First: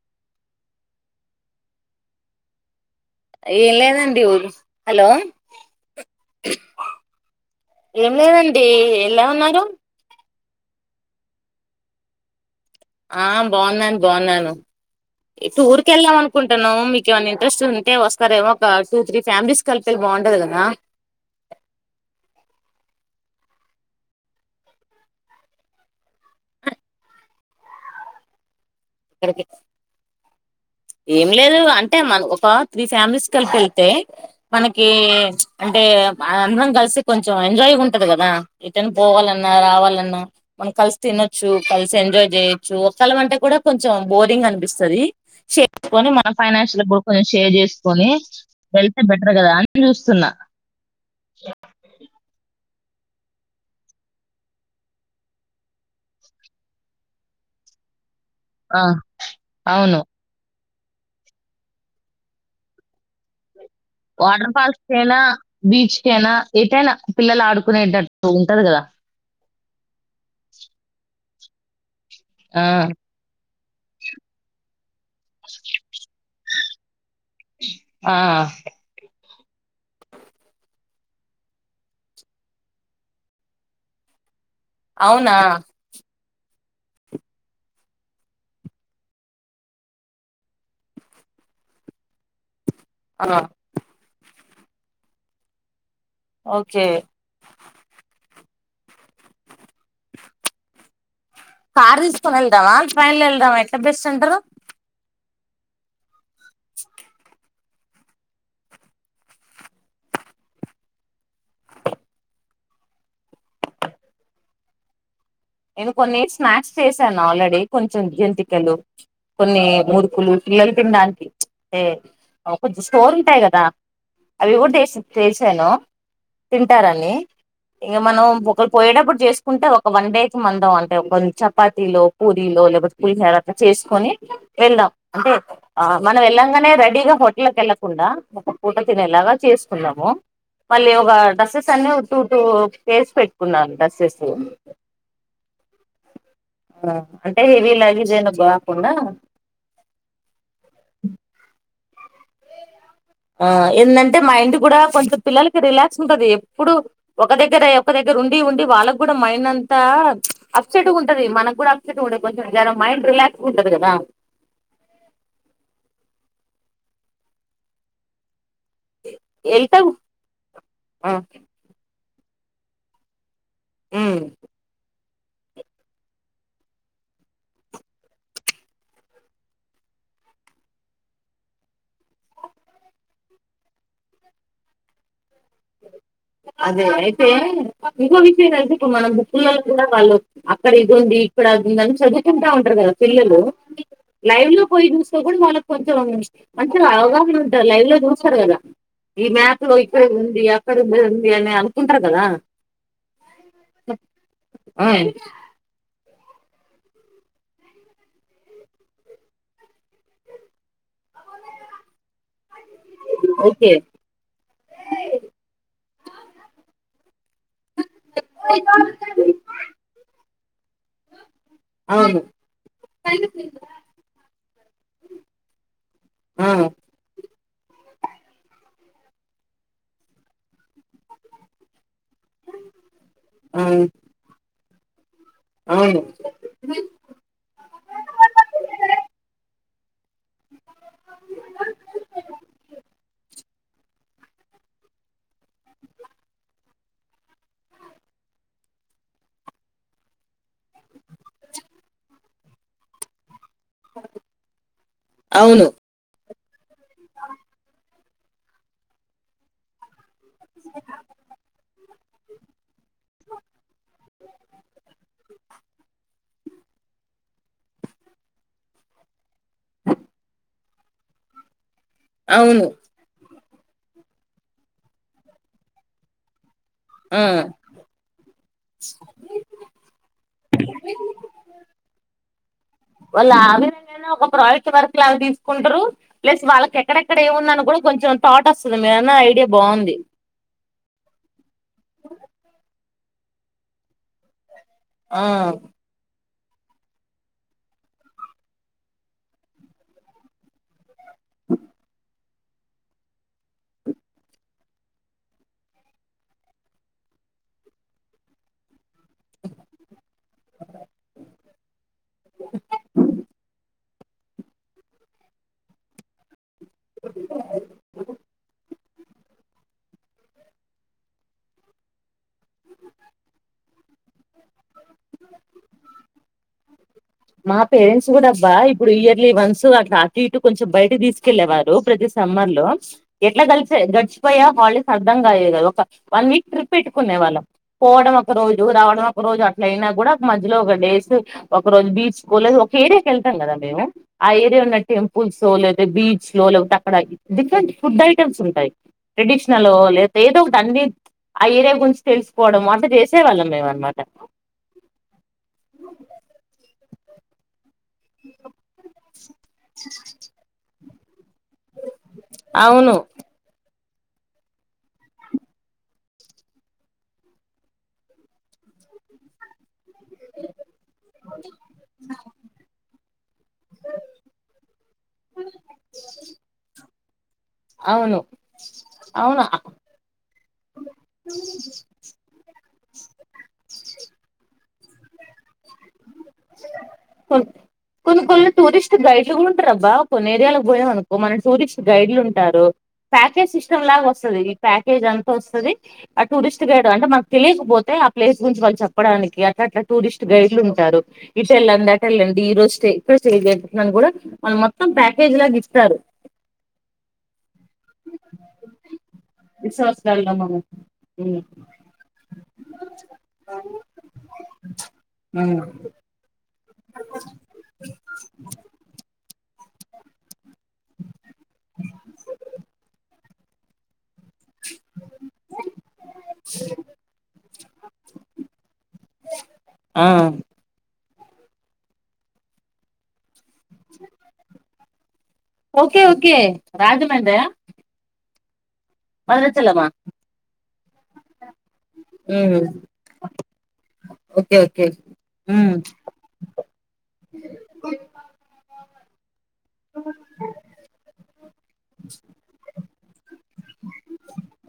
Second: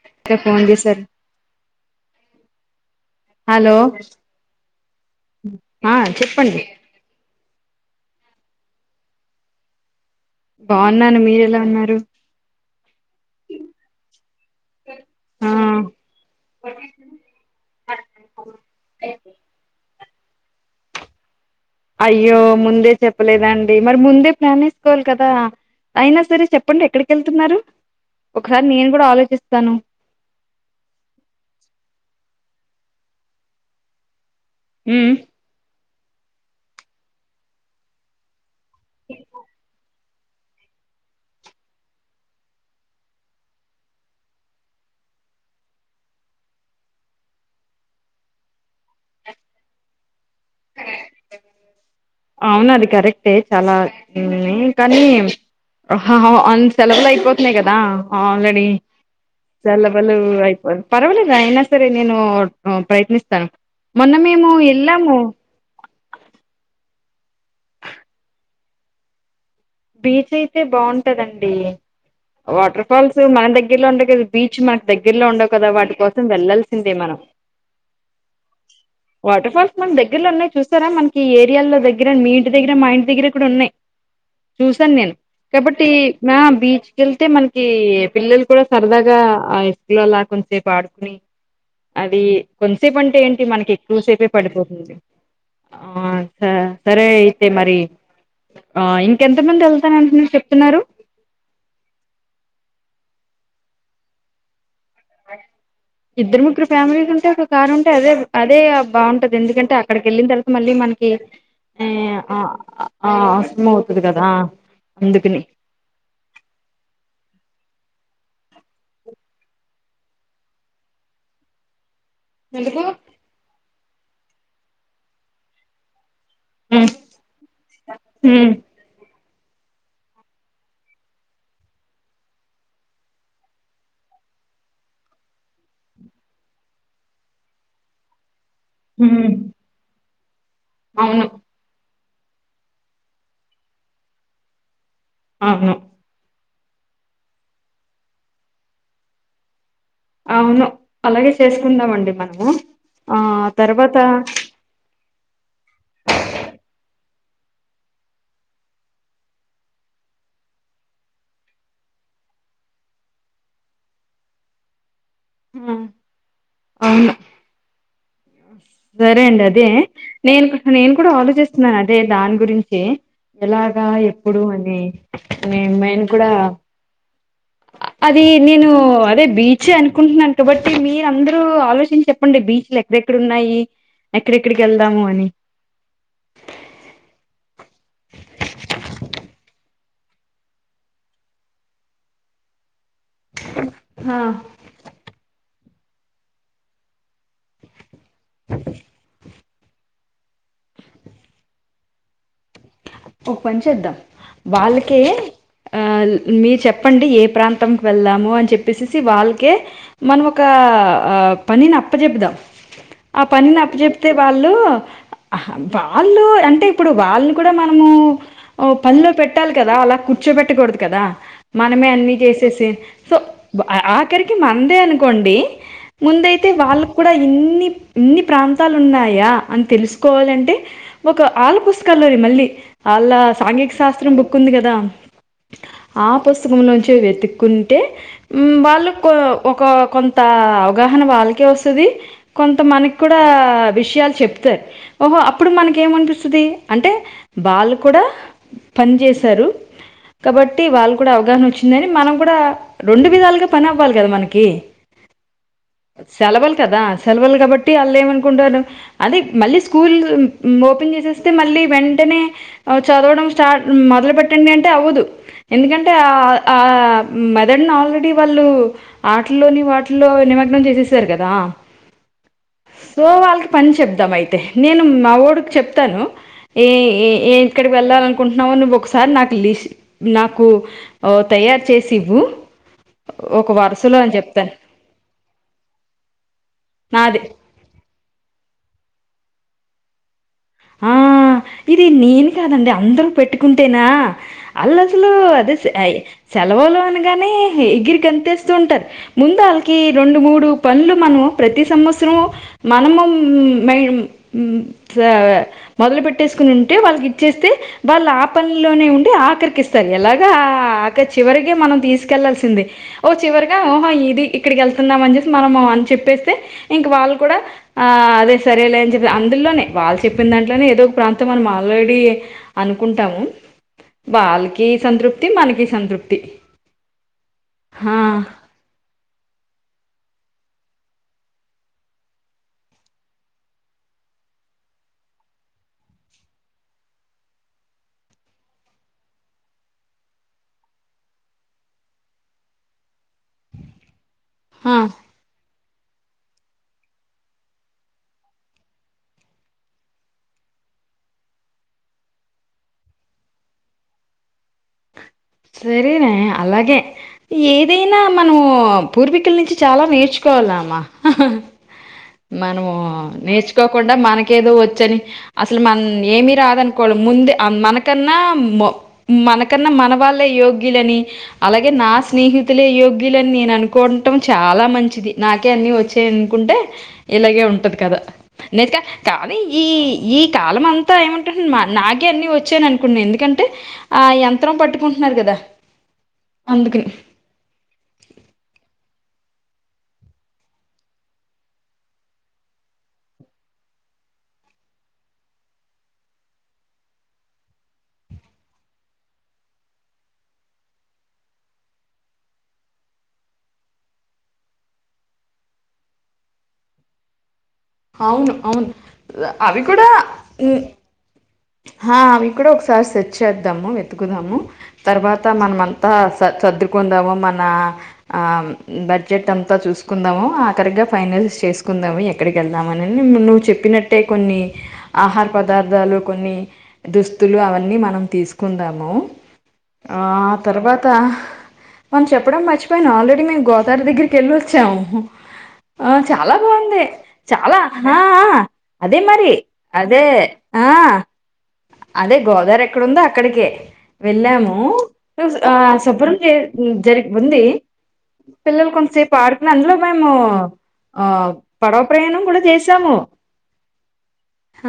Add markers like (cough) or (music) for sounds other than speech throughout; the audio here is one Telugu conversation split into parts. (inaudible) ఏం హలో లేదండి హలో ఆ చెప్పండి ఏం లేదండి ఎలా ఉన్నారు బాగున్నాను మీర ఎలా ఉన్నారు ఆ బాగున్నాను బాగున్నాను ఆ టూర్ క వెళ్ళాం అనుకుంటాను మీకు ఏమన్నా ఇంట్రెస్ట్ ఉంటే వస్తారేమో ఒక టూ త్రీ ఫ్యామిలీస్ కలిపి వె బాగుంటది కదా చెప్పలేదాండి మరి ముందే ప్లాన్ వేసుకోవాలి కదా అయినా సరే చెప్పండి ఎక్కడికి వెళ్తున్నారు సార్ నేను కూడా అక్కడికి ఆలోచిస్తాను ఏం లేదు అంటే మనకి ఒక త్రీ ఫ్యామిలీస్ కలిపి వెళ్తే మనకి ఉమ్ అంటే అందరం కలిసి కొంచెం ఎంజాయ్ ఉంటది కదా ఇటనే పోవాలన్నా రావాలన్నా మనం కలిసి తినొచ్చు కలిసి ఎంజాయ్ చేయొచ్చు ఒకళ అంటే కూడా కొంచెం బోరింగ్ అనిపిస్తుంది కొని మన ఫైనాన్షియల్ గు కొంచం షేర్ చేసుకొని వెళ్తే బెటర్ కదా అని చూస్తున్నా అవునది కరెక్టే చాలా కానీ అన్ సెలవులు అయిపోతున్నాయి కదా ఆల్రెడీ ఆ చల్ల అవును పల్లు అయిపోరు పర్వాలేదా అయినా సరే నేను ప్రయత్నిస్తాను మొన్న మేము వాటర్ ఫాల్స్ వెళ్ళాము కైనా బీచ్ క అయినా ఏతేయినా పిల్లలు ఆడుకునేటట్టు ఉంటది కదా బీచ్ అయితే బాగుంటదండి అ ఆ వాటర్ ఫాల్స్ మన దగ్గరలో ఉండ కదా బీచ్ మనకు దగ్గరలో ఉండవు కదా వాటి కోసం వెళ్లాల సిందే మనం ఆ వాటర్ఫాల్ మన దగ్గరలో ఉన్నా చూస్తారా మ ఈ ఏరియాలో దగ్గర మీ ఇంటి దగ్గర మా ఇంటి దగ్గర కూడాడ ఉన్నా్ చూసాను నేను అవునా కాబట్టి మ బీచ్కి వెళ్తే మనకి పిల్లలు కూడా సరదాగా ఆకూల్లోలా కొంచసేపు ఆడుకుని అది కొంతసేపు అంటే ఆ ఏంటి మనకి ఎక్కువ సేపే పడిపోతుంది ఆ స ఓకే సరే అయితే మరి ఆ ఇన్ ఎంత మంది ఎళ్తరని మీరు చెప్తున్నారు కార్ తిస్కొన్ ఎల్దమా ట్రైన్ లా ఎల్దమా ఎట్ల బెస్ట్ అంటారు ఇద్దరు ముగ్గురు ఫ్యామిలీస్ ఉంటే ఒక కారు ఉంటే అదే అదే బాగుంటది ఎందుకంటే అక్కడికి ఎళ్ళిన తర్వాత మళ్ళీ మనకి ఆ ఆ కష్టం అవుతుంది కదా అందుకని నేను కొన్ని స్నాక్స్ చేశాను ఆల్రెడీ కొంచెం జంతికలు కొన్ని మురుకులు పిల్లలు తినడానికి అ కొంచెం ఎందుకు? స్టోర్ ఉంటయ్ గదా అవి గుడ టేస్ట్ చేసాను హ్మ్. తింటారని ఇంక మనం హ్మ్. ఒకల్ పోయేటప్పుడు చేస్ ఉంట ఒక వన్ డే అంటే చపాతీలో పూరీలో లేకపోతే పులిహోర అట్ల చేసుకని ఎళ్దాం అంటే ఆ మనం వెళ్ళంగానే రెడీగా హోటల్కి వెళ్ళకుండా పూట హ్మ్. తినేలాగా చేసుకుందాము మళ్లీ ఒగా అవును డ్రస్సెస్ అన్ని టూ టూ పెయిర్స్ పెట్టుకున్నాం డ్రెస్సెస్లు అవును ఆ అంటే హెవీ లగేజ్ ఏమీ లేకుండా అవును అలాగే చేసుకుందామండి ఆ ఆ తర్వాత ఏందంటే మా ఇంటి గ్గూడా కొంత్ పిల్లలకి రిలాక్స్ ఉంటది ఎప్పుడు ఒక దగ్గర ఒక దగ్గర ఉండి ఉండి వాళ్ళకు కూడా మైండ్ అంతా అప్సెట్ గుంటది మనగ్గూడా అప్సెట్ ఉండది కొంచెం జర మైండ్ రిలాక్స్ గుంటది కదా ఆ! అవును సరే అండి అదే వెళ్తావు నేను నేను కూడా ఆలోచిస్తున్నాన దే దాని గురించే ఎలాగా ఎప్పుడు అని నేను మేం కూడా అది నేను అదే బీచే అనుకుంటున్నాను కాబట్టి మీరందరూ ఆలోచించెప్పండి బీచ్ లెక్క ఎక్కడున్నాయి ఎక్కడెక్కడికెళ్దాము అని అదే అయితే ఇంకో విషయం అయితే ఇప్పుడు మనం బుక్ లల్లో కూడా వాళ్ళు అక్కడ ఇది ఉంది ఇక్కడ అదుంది అని చదువుకుంటా ఉంటరు కదా పిల్లలు ఆ లైవ్ లో పోయి చూస్తే కూడా వాళ్ళ కొంచెం మంచిగ అవగాహ్ వీలుంటరు లైవ్ లో చూస్తారు కదా ఈ మ్యాప్ లో (unintelligible) ది అక్క (unintelligible) ఉంది అని అనుకుంటరు కదా ఒక పని చేద్దాం ఆ, వాళ్ళకే ఆల్ మీరు చెప్పండి ఏ ప్రాంతంకి వెళ్దాము అని చెప్పేసేసి వాళ్ళకే మనం ఒక పనిని అప్పజెపుదాం ఆ ఓకే పనినప్పజెప్తే వాళ్ళు వాళ్ళు అంటే ఇప్పుడు వాళ్ళిని కూడా మన ఉ ఆ పనిలో పెట్టాలి కదా అలా చ్చోపెట్టకూడదు కదా మనమే అన్నీ అవును చేసేసే సో ఆఖరి మందే అనుకోండి ఆ! ముందైతే వాళ్ళక్కూడా ఇం ఇన్ని ఇన్ని ప్రాంతాలు ఉన్నాయా అని తెలుసుకోవాలంటే ఒక ఆళ్ళ పుస్తకాల్లోరి మళ్ళీ ఆళ్ళ ఆ! సాంఘిక శాస్త్రం బుక్కుంది కదా అవును. ఆ పుస్తకం నుంచే వెతుక్కుంటే మ్ వాళ్ళుక్కూ ఒక కొంత గాహన వాళ్ళకీ వస్తుది కొంత మనక్కూడా విషయాలు చెప్తారు ఓహో అప్పుడు మనకేమనిపిస్తది అంటే వాళ్ళు కూడా పని చేసారు కాబట్టి వాళ్ళు కూడా అవగాహన వచ్చిందని మనం కూడా రెండు విధాలుగా పనవ్వాలి కదా మనకి అవును. సెలవులు కదా సెలవులు కాబట్టి వాళ్ళేమనుకుంటారు అదే మళ్ళీ స్కూల్ ఓపెన్ చేసేస్తే మళ్ళీ వెంటనే ఔ చదవడం స్టార్ట్ మొదలు పెట్టండి అంటే అవ్వదు ఎందుకంటే ఆ ఆ మెదడునాల్రెడీ వాళ్ళు ఆటల్లోని వాటిల్లో నిమగ్నం చేసేసారు కదా అవును. సో వాల్ కి పని చెప్దాం అయితే నేను మా ఓడుకి చెప్తాను ఏ ఆ! ఏ ఇక్కడికి వెళ్ళాల అనుకుంటున్నావో నువ్వు ఒకసారి నాకు లిస్ నాకు తయారు చేసి ఇవ్వు వాళ్ళు ఆ ఒక వి వరుసలో అని ఒక చెప్తాను ప్రాజెక్ట్ వర్క్ లాగా తీసుకుంటరు. ప్లస్ వాళ్ళకి ఎక్కడెక్కడ, నాదే ఏముందని కూడా కొంచెం థాట్ వస్తుంది మీరన్నా ఐడియా బాగుంది. ఆ ఇది నేను కాదండి అందరూ పెట్టుకుంటేనా అల్ల అసలు ఆ! అది సేఫ్టీ సెలవులు అనగానే ఎగిరిగంతేస్తూ ఉంటారు. ముందు వాళ్ళకి రెండు మూడు పనులు మన ప్రతి సంవత్సరం మనము మ ఆ మొదలు పెట్టేసుకుని ఉంటే వాళ్ళకి ఇచ్చేస్తే వాళ్ళ ఆపనిలోనే ఉంటే అ ఆఖరికి ఇస్తారు ఎలాగా ఆకరి చివరిగా మనం తీసుకెళ్లాల్సిందే ఓ చివరిగా ఇది ఇక్కడికి వెళ్తున్నాం అని చెసి మనం అని చెప్పేస్ ఇంక వాళ్ళు కూడా ఆ అదే సరేలే అని చెప్పేస్ అందులోనే వాళ్ చెప్పింది దాంట్లోనే ఏదో ఒక ప్రాంతం మనం ఆల్రెడీ అనుకుంటాము. వాళ్ళకి సంతృప్తి మనకి సంతృప్తి. మా హా పేరెంట్స్ కూడా అబ్బా ఇప్పుడు ఇయర్లీ వన్స్ అట్లా సీటు కొంచెం బయటకి తీసుకెళ్ళేవారు. ప్రతి సమ్మర్ లో ఎట్లా గడిచే గడిచిపోయా హాలిడేస్ అర్ధం కాయలేదు. క ఒక వన్ వీక్ ట్రిప్ పెట్టుకునే వాళ్ళం. పోవడం ఒక రోజు రావడం ఒక రోజు అట్ల అయినా, కూడా ఒక మధ్యలో ఒక డేస్ ఒక రోజు బీచ్ స్కూల్ ఒక ఏరియా కెళ్తాం కదా నీవు ఆ ఏరియా ఉన్న హా టెంపుల్స్లో బీచ్ లో లేకపోతే, అక్కడ డిఫరెంట్ ఫుడ్ ఐటమ్స్ ఉంటాయి. ట్రెడిషనల్ లేకపోతే, ఏదో ఒకటి అన్ని ఆ ఏరియా గురించి తెలుసుకోవడం. అంత చేసేవాళ్ళం మేము అనమాట. సరేనే అలాగే ఏ ఏదైనా మనము పూర్వీకుల నుంచి చాలా నేర్చుకోవాల అమ్మ ఆ మనము అవును తెచ్చుకో కుండా మనకేదో వచ్చని అసలు మన ఏమి రాదనుకోవడం ముందు మనకన్నా మనకన్నా మన వా యోగ్యులని అలాగే నా స్నేహితులే యోగ్యులని నేను అనుకోటం చాలా మంచిది. నాకే అన్ని వచ్చాయ అనుకుంటే, ఇలాగే ఉంటది కదా. అవును నేత కానీ ఈ అవును ఈ కాలం అంతా ఏమంటు నాకే అన్ని వచ్చాయని అనుకున్నా. ఎందుకంటే ఆ యంత్రం పట్టుకు న్నారు కదా కొన్ కొన్ టూరిస్ట్ గైడ్లుగా ఉంటారుబ్బా. కొన్ని ఏరియాలో పోయామ అనుకో, మన టూరిస్ట్ గైడ్లు ఉంటారు. ప్యాకేజ్ సిస్టమ్ లాగా వస్తది. ఈ ప్యాకేజ్ అంత వస్తది ఆ టూరిస్ట్ గైడ్ అంటే మనకు తెలియకపోతే, ఆ ప్లేస్ గురించి వాళ్ళు చెప్పడానికి అట్లా అట్లా టూరిస్ట్ గైడ్లు ఉంటారు. ఇటల్ అండి అటల్ అండి ఈరోజు స్టే ఇక్కడ స్టే కూడా వాళ్ళు మొత్తం ప్యాకేజ్ లాగా ఇస్తారు అవును అవును అవి కూడా రిసార్ట్స్లలో ఉమ్. మనం ఆహ్ అవి కూడా ఒకసారి సెట్ చేద్దాము. వెతుకుదాము తర్వాత మనమ అంతా స సర్దు కొందము మన ఆహ్ బడ్జెట్ అంత్ చూసుకుందాము ఆఖరిగా ఫైనలిస్ట్ చేసుకుందాము ఎక్కడికి వెళ్దామని నువ్వు చెప్పినట్టే. కొన్ని ఆహార పదార్థాలు. కొన్ని దుస్తులు అవన్నీ మనం తీసుకుందాము ఆ ఆహ్ తర్వాత మనం చెప్పడం మర్చపోయిను ఆల్రెడీ మేము గో తార దగ్గరికి వెళ్లొచ్చాము. ఆహ్ ఓకే చాలా ఓకే బాగుంది రాజమండ్రి చాలా ఆహ్ ఆహ్ అదే మరి భద్రాచలమా అదే ఆహ్ అదే గోదావరి ఎక్కడుందో అక్కడికే వెళ్ళాము. ఓకే ఓకే ఆహ్ శుభ్రం చే జరిగి ఉంది పిల్లలు కొంతసేపు పార్ అందులో మేము ఆహ్ పడవ ప్రయాణం కూడా చేసామ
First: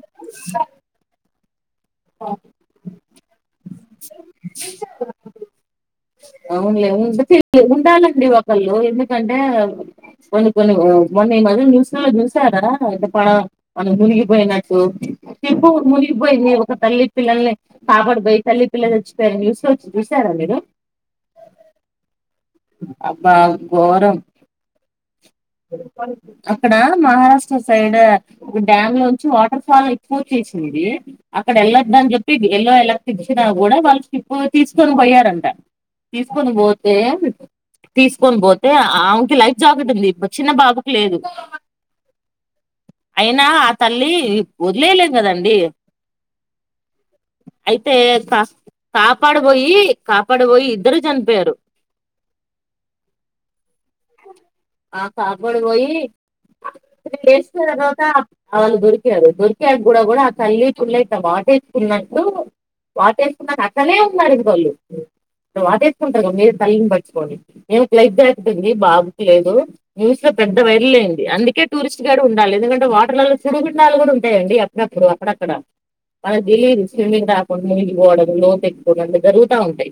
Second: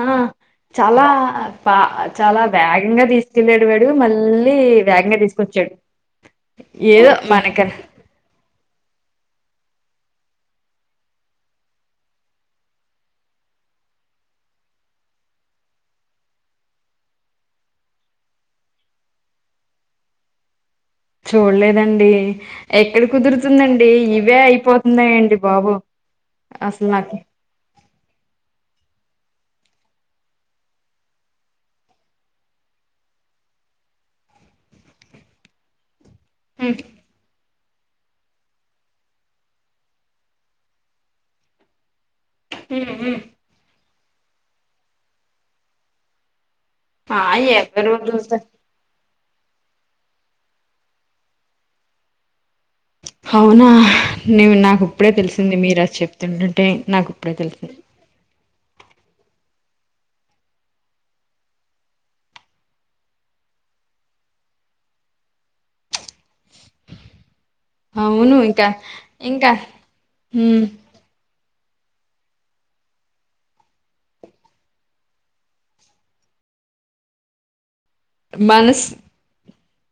ఆహ్ చాలా ఆహ్ చాలా వేగంగా తీసి తినేటివాడు మళ్ళీ వేగంగా తీసుకొచ్చాడు. అవునులే ఏదో ఉండి మనక ఉండాలండి ఒకళ్ళు ఎందుకంటే. కొన్ని కొన్ని మొన్న ఈ మధ్య న్యూస్ లో చూసారా. అంటే పడవ మనం మునిగిపోయినట్టు షిప్పు మునిగిపోయింది ఒక తల్లి పిల్లల్ని కాపాడిపోయి తల్లి పిల్లలు చచ్చిపోయారు న్యూస్ లో చూసారా మీరు. చూడలేదండి. ఎక్కడ అబ్బా కుదురుతుందండి ఘోరం ఇవే అయిపోతున్నాయండి బాబు అక్కడ అసలు నాకు మహారాష్ట్ర సైడ్ ఒక డ్యామ్ లో వాటర్ ఫాల్ ఎక్కువ వచ్చేసింది అక్కడ వెళ్ళొద్ద అని చెప్పి ఎల్లో అలర్టు ఇచ్చినా కూడా వాళ్ళు షీప్పు తీసుకొని పోయారంట. తీసుకొని పోతే తీసుకొని పోతే ఆమెకి లైఫ్ జాకెట్ ఉంది. చిన్న బాబుకు లేదు. ఉమ్ ఉమ్మ్ అయినా ఆ తల్లి వదిలేయలేదు కదండి. అయే అయితే ఎక్కడునో చూసా. కా కాపాడబోయి కాపాడపోయి ఇద్దరు చనిపోయారు. అవునా నీవు నాకు ఆ ఇప్పుడే తెలిసింది. మీరు కాపాడబోయి అది చెప్తుంటే నాకు ఇప్పుడే తెలిసింది. ఆ వాళ్ళు దొరికారు దొరికాక కూడా కూడా ఆ తల్లి పిల్ల ఇట్లా వాటేసుకున్నట్టు వాటేసుకున్న అక్కనే ఉన్నారు ఇది వాళ్ళు వాటేసుకుంటారు కద మీద తల్లి. ండి నేను లైఫ్ అవును ఇంకా దాకుతుంది బాబుకు ఇంకా లేదు న్యూస్ లో పెద్ద హ్మ్ వైరల్ అయ్యంది అందు టూరిస్ట్ గైడ్ ఉండాలి ఎందుకంటే వాటర్లలో చుడుగుిడ్డాలు కూడా ఉంటాయి అండి అప్పుడప్పుడు అక్కడక్కడ మనకి తెిలీదు స్విమ్మింగ్ రాకుండా ముగిపోవడం లోతు మనస్ ఎటుకోవ అందుకని ఉంటాయి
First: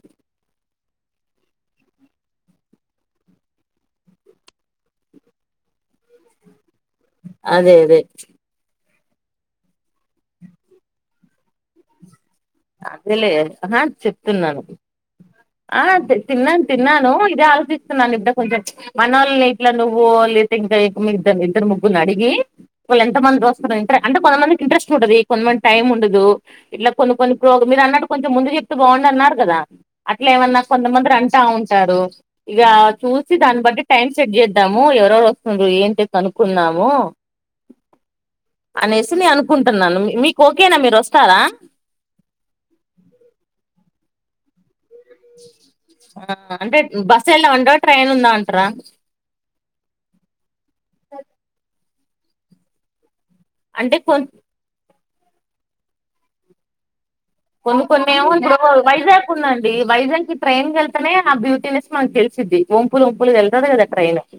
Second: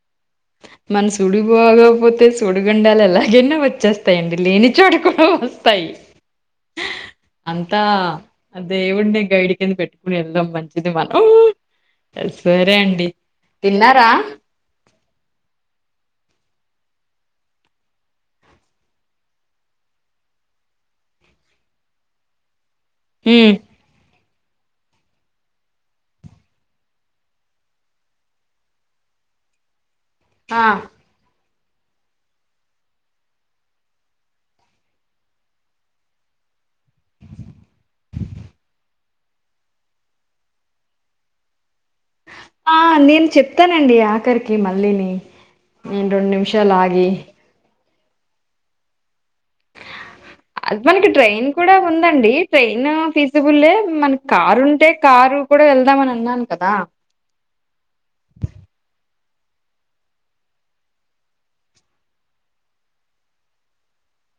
మన సుడిపోకపోతే సుడిగుండాలు ఎలాగైనా వచ్చేస్తాయిడి లేనిచోటు కూడా వస్తాయి అదే అంతా అదే అ దేవుడిని గైడ్ కింద పెట్టుకుని వెళ్దాం మంచిది మనం సరే అండి అదేలే ఆహా తిన్నారా చెప్తున్నాను ఆ తిన్నాను తిన్నాను ఇదే ఆలోచిస్తున్నాను ఇప్పుడ కొంచెం మన వాళ్ళని ఇట్లా నువ్వు లేదా ఇంకాద్ద ఇద్దరు ముగ్గుని అడిగి వాళ్ళు ఎంత మంది హ్మ్ వస్తున్నారుంట అంటే కొంతమందికి ఇంట్రెస్ట్ ఉంటది కొంతమంది టైం ఉండదు ఇట్లా కొన్ని కొన్ని ప్రోగ మీరు అన్నట్టు కొంచెం ముందు చెప్తే బాగుండు అన్నారు కదా అట్లే ఏమన్నా ఆ కొంతమంది ర అంటా ఉంట అంటారు ఇక చూసి దాన్ని బట్టి టైం సెట్ చేద్దాము ఎవరెవరు వస్తుండ్ర ఏంటిని కనుకున్నాము అనేసి నేను అనుకుంటున్నాను మీకు ఓకేనా మీరు వస్తారా ఆ నేను చెప్తానండి ఆఖరికి కి మల్ళలేని ఆ అంటే బస్ ఎలా ఉండో ట్రైన్ ఉందా అంటారా అ మనకి ట్రైన్ కూడా ఉంద ండి ట్రైన్ ఫీజ బుల్ అంటే మన కొంచెం కారు ఉంటే కారు కూడా వెళ్దామని అన్నాను కదా కొందు కొన్ని ఉ వైజాగ్ ందండి వైజాగ్కి ట్రైన్ క వెళ్తతేనే ఆ బ్యూటీనెస్ మనకి తెలిసిది వంపులు వంపులు వెళ్తుంది కదా ట్రైన్ కి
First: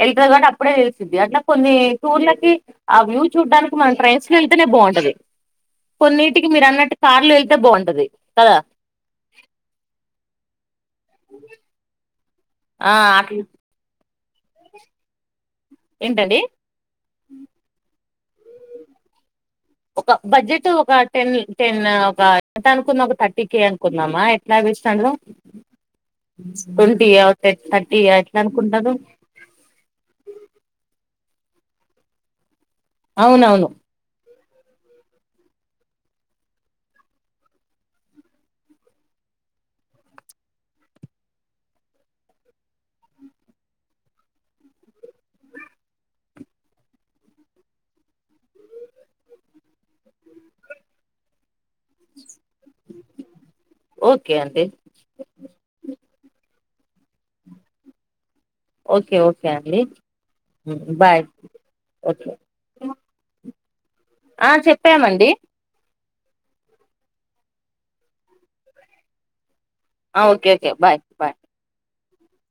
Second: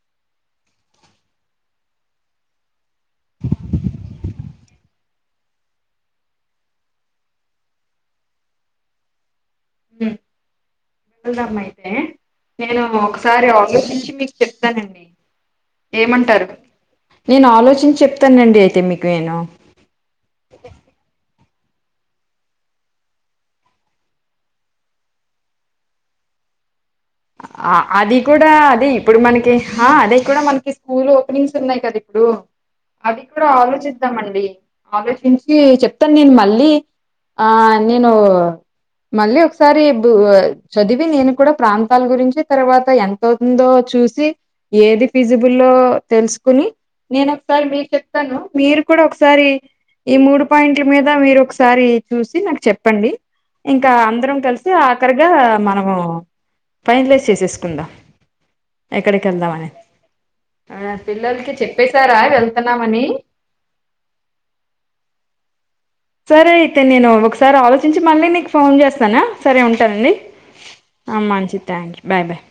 వెళ్తుది కాబట్టి అప్పుడే తెలిసిద్ది అట్లా కొన్ని టూర్లకి ఆ వ్యూ చూడ్డానికి మనం ట్రైన్స్ వెళ్తేనే బాగుంటది కొన్నిటికి మీరు అన్నట్టు కార్లు అంటే బాగుంటది కదా హ్మ వెళ్దామా అయితే నేను ఆ అట్ల ఒకసారి ఆగస్టు నుంచి మీకు చెప్తానండి ఏంటండి ఏమంటారు నేను ఆలోచించి చెప్ త్తనండి అయితే మీకు నేను ఒక బడ్జెట్ ఒక టెన్ టెన్ ఒక ఎంత అనుకుంద ఒక థర్టీ కే అనుకుందామా ఎట్లాస్తుండ ఆ అది కూడా అదే అనుకుంటారు ఇప్పుడు మనకి ఆ అదే కూడా మనకి స్కూల్ ంగ్స్ ఉన్నాయి కదా ఇప్పుడు అవి కూడా అవునవును ఆలోచిద్దామండి ఆలోచించి చెప్తాను నేను మళ్ళీ ఆ నేను మళ్ళీ ఒకసారి చదివి నేను కూడా ప్రాంత రాల గురించి తర్వాత ఎంతవుతుందో చూసి ఏది ఫిజిబుల్లో తెలుసుకుని నేను ఒకసారి మీకు చెప్తాను మీరు కూడా ఒకసారి ఈ మూడు పాయింట్ల మీద మీరు ఒక ఒకసారి చూసి నాకు చెప్పండి ఇంకా ఓకే అందరం అండి కలిసి ఆఖరిగా మనము ఫైనలైజ్ చేసేసుకుందా ఓకే ఓకే అండి ఆ, బాయ్ పిల్లలకి చెప్పేశారా ఓకే వెళ్తున్నామని చెప్పామండి సరే అయితే నేను ఒకసారి ఆలోచించి మళ్ళీ నీకు ఫోన్ చేస్తానా సరే ఉంటానండి ఆ ఓకే ఓకే బాయ్ బాయ్ మంచి థ్యాంక్ యూ బాయ్ బాయ్